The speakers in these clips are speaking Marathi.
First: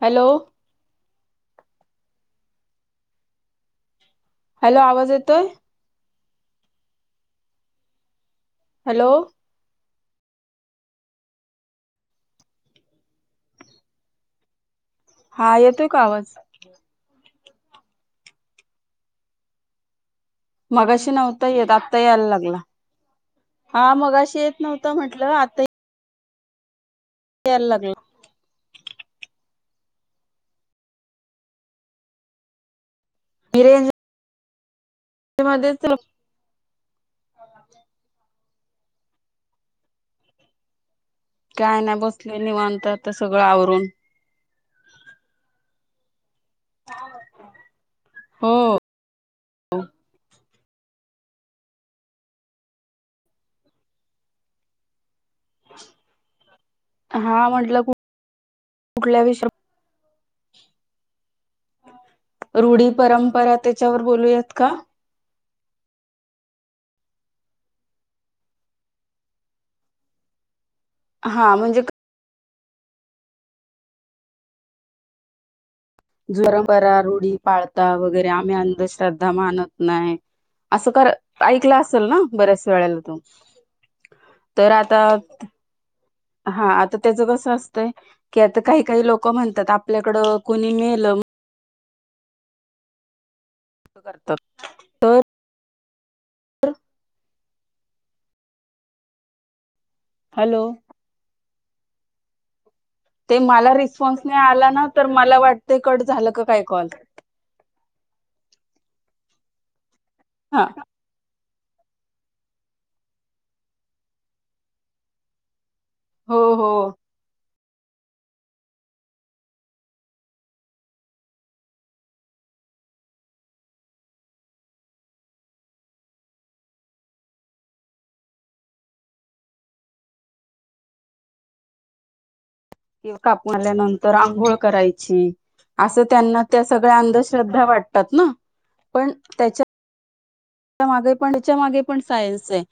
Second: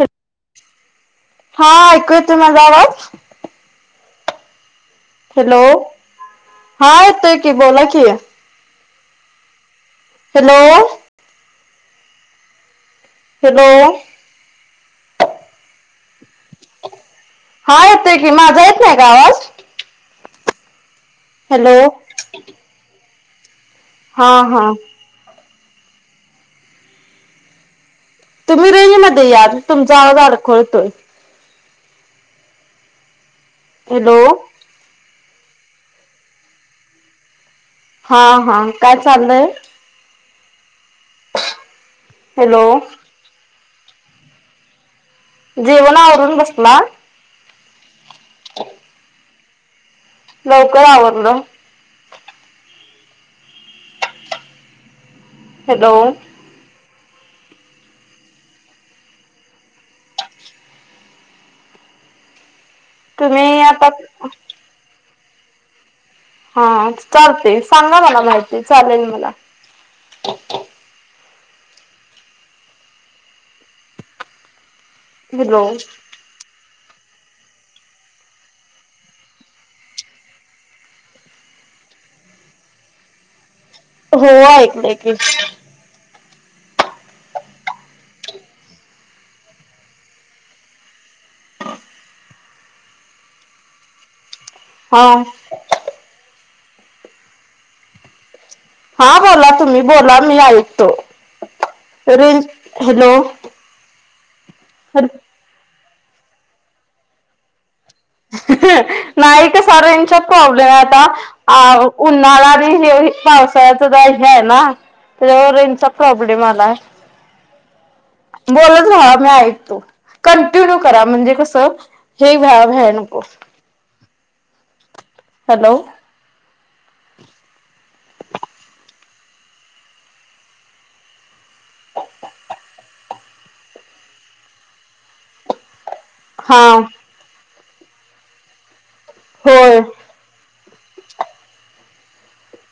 ह हॅलो. हा ऐकु येतोय माझा आवाज? हॅलो आवाज येत हॅलो. हा येतोय कि, बोला की. हॅलो. हॅलो. हॅलो. हा येतोय का आवाज? हा येतोय की, माझा येतोय का आवाज? मघाशी नव्हता येत, हॅलो आत्ता यायला लागला. हा मगाशी येत नव्हता म्हटलं आता येत यायला लागला. तुम्ही रेंज मध्ये या, तुमचा आवाज अडखळतोय. ए. एल. हॅलो. ते मध्येच चा हा हा काय चाललंय? काय नाय बसले हॅलो निवांत आता सगळं आवरून. जेवणं आवरून बसलात? हो लवकर आवरलं. हॅलो. हा म्हटलं कुठल्या विषयावर रूढी परंपरा तुम्ही आता त्यांच्यावर बोलूयात का? हा चालतंय सांगा मला माहिती चालेल मला हा म्हणजे [unintelligible] परंपरा रुढी पाळता वगैरे आम्ही अंधश्रद्धा मानत नाही असं कर ऐकलं असेल ना बऱ्याच वेळेला तो हो ऐकलय की हा आता त्याचं कसं असतंय की आता काही काही लोक म्हणतात आपल्याकड कुणी मेल करतर [inaudible] हा हा बोला तुम्ही बोला मी हॅलो ऐकतो रेंज हॅलो ते मला रिस्पॉन्स नाही आला ना तर मला वाटत कट झालं का काय कॉल नाही कसा रेंजचा हा प्रॉब्लेम आहे आता अ उन्हाळा आणि हे पावसाळ्याच जरा हे आहे ना त्यांच्यामुळे रेंजचा हो प्रॉब्लेम हो आलाय. बोलत राहा मी ऐकतो कंटिन्यू करा म्हणजे कसं हे व्या भण हो हॅलो [unintelligible] कापुन आल्यानंतर अंघोळ करायची असं त्यांना हा त्या सगळ्या अंधश्रद्धा वाटत म्हणतात ना पण त्यांच्या होय त्याच्या मागे पण त्याच्या मागे पण सायन्स आहे.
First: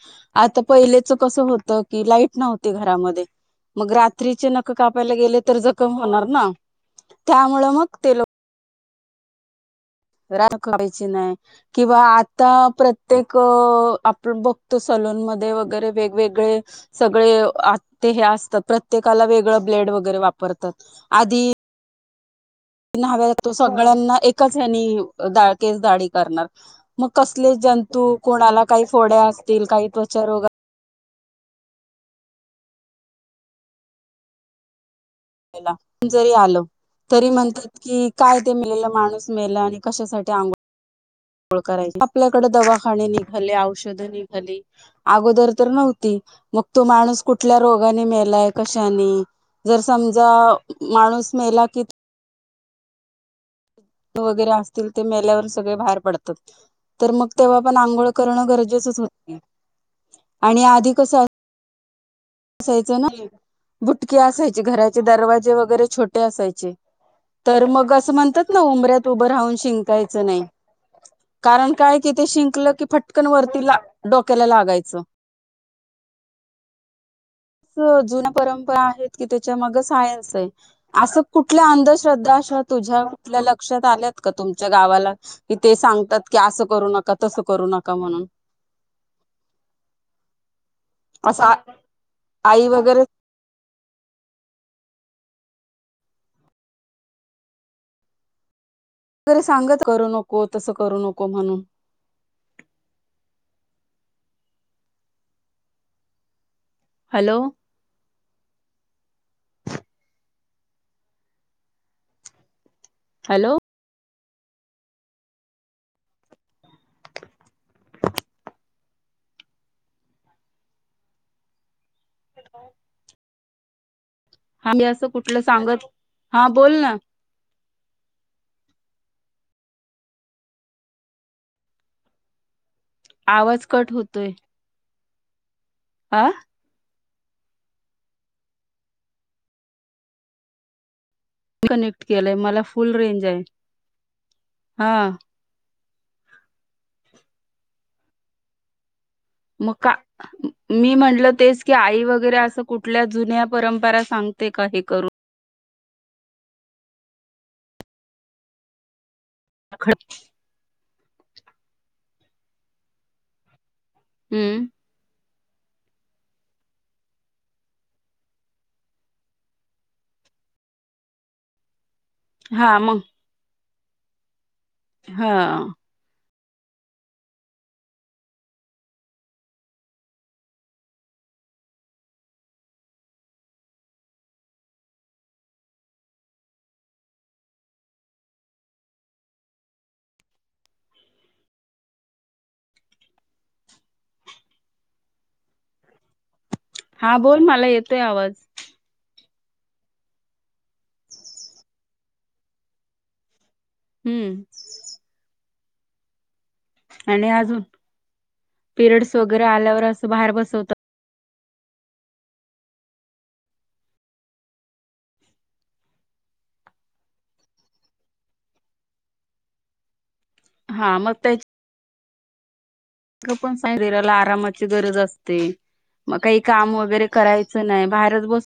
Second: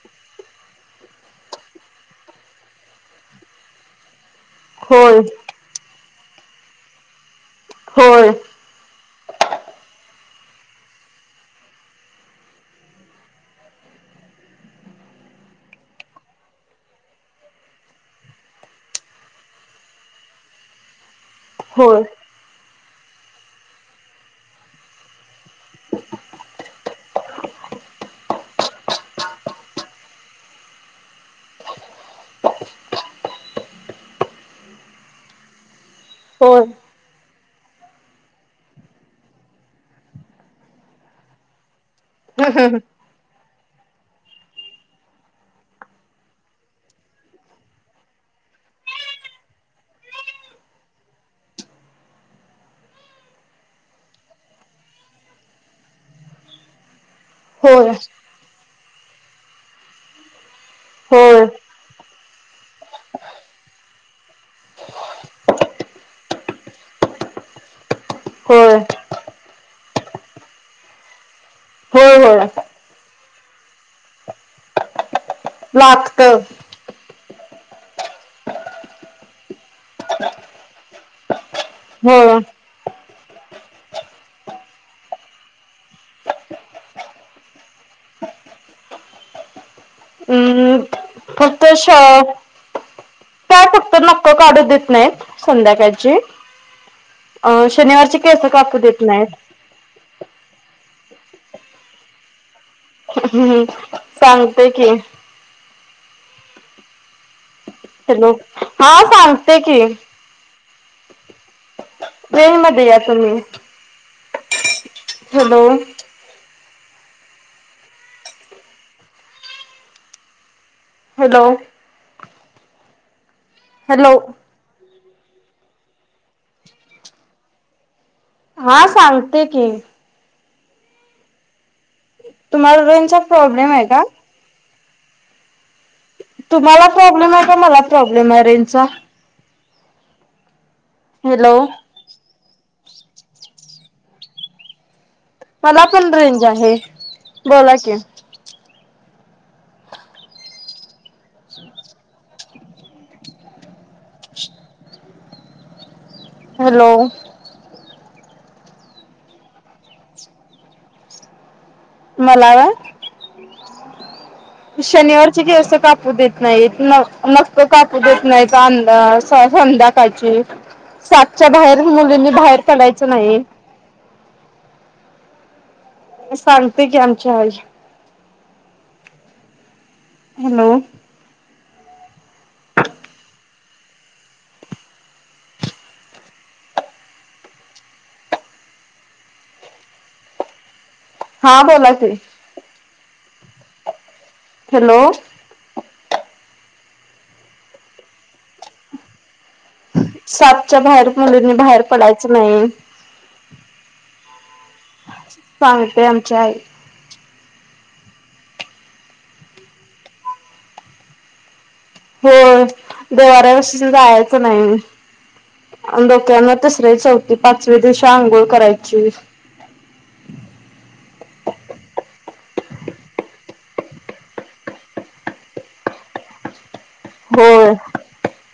आता पहिलेच कसं होत की लाईट नव्हती घरामध्ये मग रात्रीची ना नख कापायला होय गेले तर जखम होणार ना त्यामुळं मग ते लोक होय [unintelligible] काढायची नाही. किंवा आता प्रत्येक आपण बघतो सलून मध्ये वगैरे वेगवेगळे. सगळे हत्ते हे असतं प्रत्येकाला वेगळं ब्लेड वगैरे वापरतात आधी. होय. न्हाव्या [unintelligible] सगळ्यांना एकाच हेनी दा केस दाडी करणार मग कसले जंतू कोणाला काही फोड्या असतील काही त्वचा रोग [unintelligible] जरी आल. होय तरी म्हणतात की काय ते मेलंल माणूस मेल आणि कशासाठी अंघोळ [unintelligible] कराय आपल्याकडे होय दवाखाने निघाले औषधं निघाली. अगोदर तर नव्हती मग तो माणूस कुठल्या रोगाने मेलाय कशाने जर समजा माणूस मेला की वगैरे असतील ते मेल्यावर सगळे बाहेर पडतात तर मग तेव्हा पण होय अंघोळ करण गरजेच होतं की, आणि आधी कसं होय असायचं ना बुटके असायचे घराचे दरवाजे वगैरे छोटे असायचे तर मग असं म्हणतात ना होय उंभऱ्यात उभं राहून शिंकायचं नाही कारण काय होय तिथे होय शिंकलं की फटकन वरती डोक्याला लागायचं लागतं जुन्या परंपरा आहेत की त्याच्या मग सायन्स आहे असं कुठल्या अंधश्रद्धा होय अशा तुझ्या लक्षात आल्यात का तुमच्या गावाला येथे ते सांगतात की असं करू नका तसं करू नका म्हणून हं हं. असा छ. आई वगैरे? क काढू देत नाहीत संध्याकाळची. अ शनिवारची केस कापू देत वगैरे सांगत करू नको तसं करू नको म्हणून. हम्म हम्म. सांगते की. हॅलो. हॅलो. हा, सांगते की. रेंज मध्ये या तुम्ही. Hello hello. हॅलो. [inaudible] हॅलो. हा मी असं कुठलं सांगत, हा बोल ना. हा, सांगते की. तुम्हाला रेंजचा आवाज प्रॉब्लेम आहे कट काय? आ. तुम्हाला प्रॉब्लेम आहे का मला प्रॉब्लेम आहे रेंजचा. हॅलो कनेक्ट केलाय मला फुल रेंज आहे हा. मला पण रेंज आहे बोला कि. मग का मी म्हणलं तेच की आई वगैरे असं कुठल्या जुन्या परंपरा सांगते का हे करू हॅलो. खरचं मला व्हय, हम्म शनिवारची केस काप पू देत नाहीत, न नक्क कापू देत नाही अंदा संध्याकाळची. सातच्या बाहेर मुलींनी बाहेर हा मग पडायचं नाही. हां. सांगते की आमची आई. हॅलो हा बोला की. हॅलो. हा बोल मला येतोय आवाज. सातच्या बाहेर मुलींनी बाहेर पडायचं नाही. हम्म. सांगते आमची आई. आणि अजून पिरियड्स वगैरे आल्यावर असं बाहेर बसवतात होय. देवाऱ्यापशी तेन जायाचं नाही. आणि डोक्यावरन तिसरी, चौथी, पाचवी दिवशी आंघोळ करायची. हा मग त्या [unintelligible] आरामाची गरज असते मग काही काम वगैरे करायच होय नाही. बाहेरच बसू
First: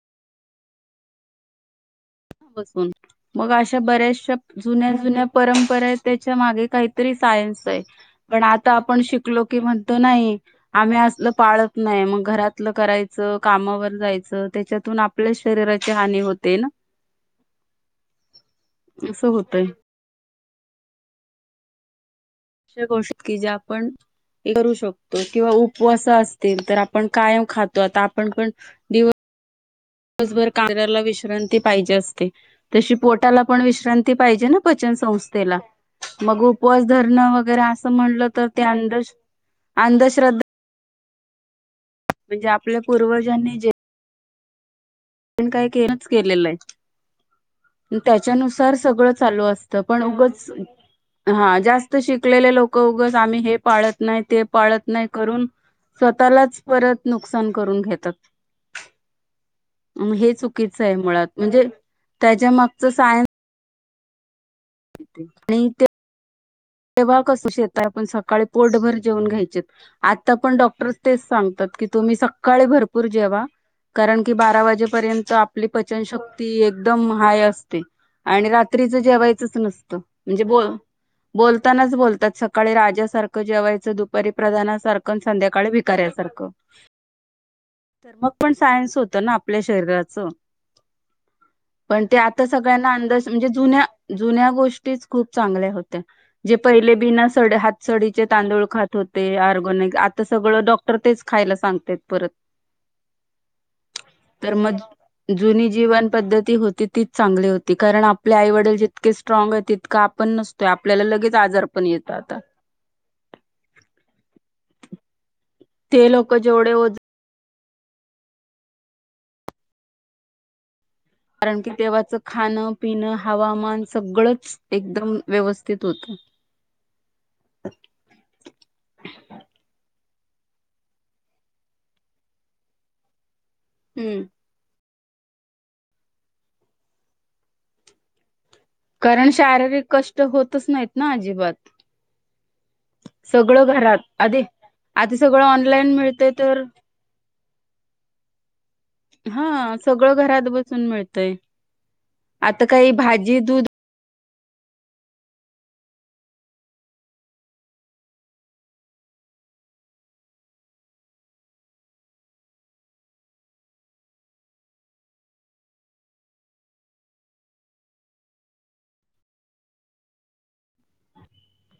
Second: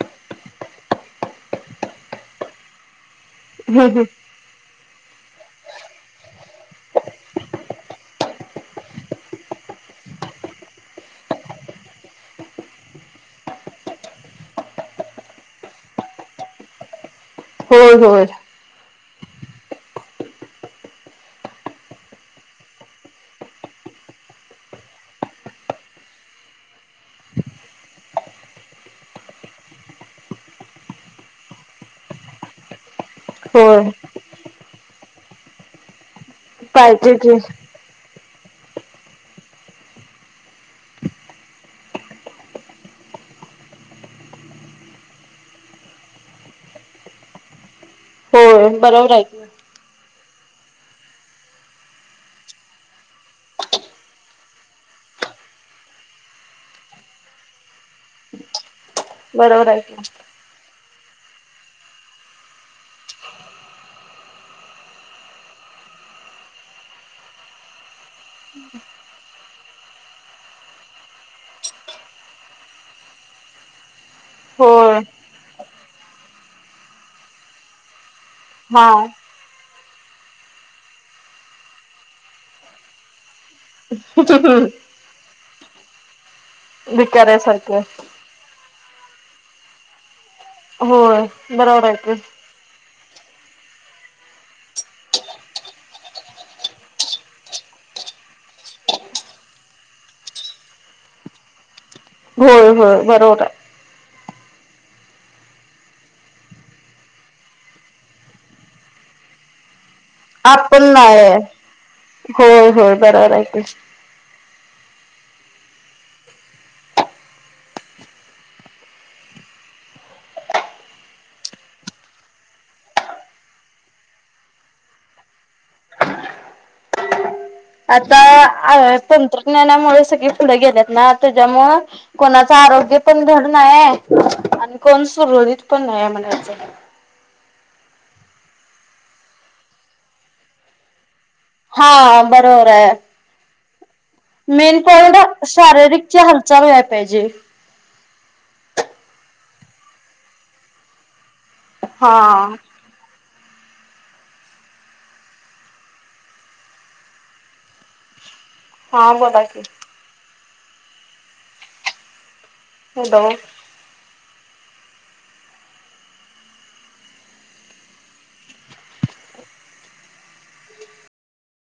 बसवून मग अशा बऱ्याचशा जुन्या जुन्या परंपरा आहेत त्याच्या मागे काहीतरी सायन्स आहे. पण आता आपण शिकलो की म्हणतो नाही. आम्ही असलं पाळत नाही, मग घरातलं करायचं कामावर जायचं, त्याच्यातून आप आपल्या शरीराची हानी होते ना? होय होय. असं होतय. दुसरी गोष्टी की जे आपण करू शकतो, किंवा उपवास असतील तर आपण कायम खातो आता आपण पण दिवस दिवसभर काम शरीराला विश्रांती पाहिजे असते तशी पोटाला पण होय विश्रांती पाहिजे ना पचन संस्थेला? मग उपवास पाहिजे धरण की वगैरे असं म्हटलं तर ते अं अंधश्रद्धा म्हणजे आपल्या पूर्वजांनी जे काही [unintelligible] केलेलं आहे होय त्याच्यानुसार सगळं बरोबर आहे चालू की असत त, पण उगंच हा जास्त शिकलेले लोक उगच आम्ही हे पाळत नाही, ते पाळत नाही, करून स्वतःलाच परत नुकसान करून घेतात. बरोबर आहे. की म हे चुकीच आहे मुळात, म्हणजे त्याच्या मागच सायन्स आणि ते तेव्हा कसं शेतात आपण सकाळी पोटभर जेवन घ्यायचेत आता पण डॉक्टर तेच सांगतात की तुम्ही सकाळी भरपूर जेवा कारण की बारा होय वाजेपर्यंत आपली पचनशक्ती एकदम हाय असते आणि हा रात्रीच जेवायचंच नसतं, म्हणजे ब बोलतानाच बोलतात सकाळी राजासारखं जेवायचं, दुपारी प्रधानासारखं पण संध्याकाळी भिकार्यासारखं. भिकाऱ्यासारख. तर मग पण सायन्स होतं ना आपल्या शरीराचं. होय बरोबर आहेे की. त सगळ्यांना आंद म्हणजे जुन्या जुन्या गोष्टीच खूप चांगल्या होत्या जे पहिले बिना स हात सडीचे तांदूळ खात होते ऑर्गनिक, आता सगळं डॉ तर तेच खायला सांगतेत परत होय होय बरोबर हाय. तर म जुनी जीवन पद्धती होती तीच चांगली होती, कारण आपले आईवडील जितके स्ट्राग आहेत तितक आप पण नसतोय आपण आपल्याला नाही लगेच आजार पण येत आता. होय होय बरोबर हाय की. ते लोक जेवढे ओज कारण की तेंव्हाच खाणं, पिणं, हवामान सगळंच एकदम व्यवस्थित होतं. आता तंत्रज्ञानामुळे सगळी फुड गेलेत ना त्याच्यामुळ कोणाचं आरोग्य पण धड नाही हाय, हम्म. आणि कोण सुरळीत पण नाही हाय म्हणायचं. कारण शारीरिक कष्ट होतच नाहीत ना अजिबात. हा बरोबर हाय. सगळं घरात. आधी मेन पॉईंट आधी सगळं ऑनलाईन शारीरिक ची मिळतय तर हालचाल व्हायला पाहिजे. हा सगळं घरात बसून मिळतय, हा आता काही भाजी, दूध हा बोला की. हॅलो.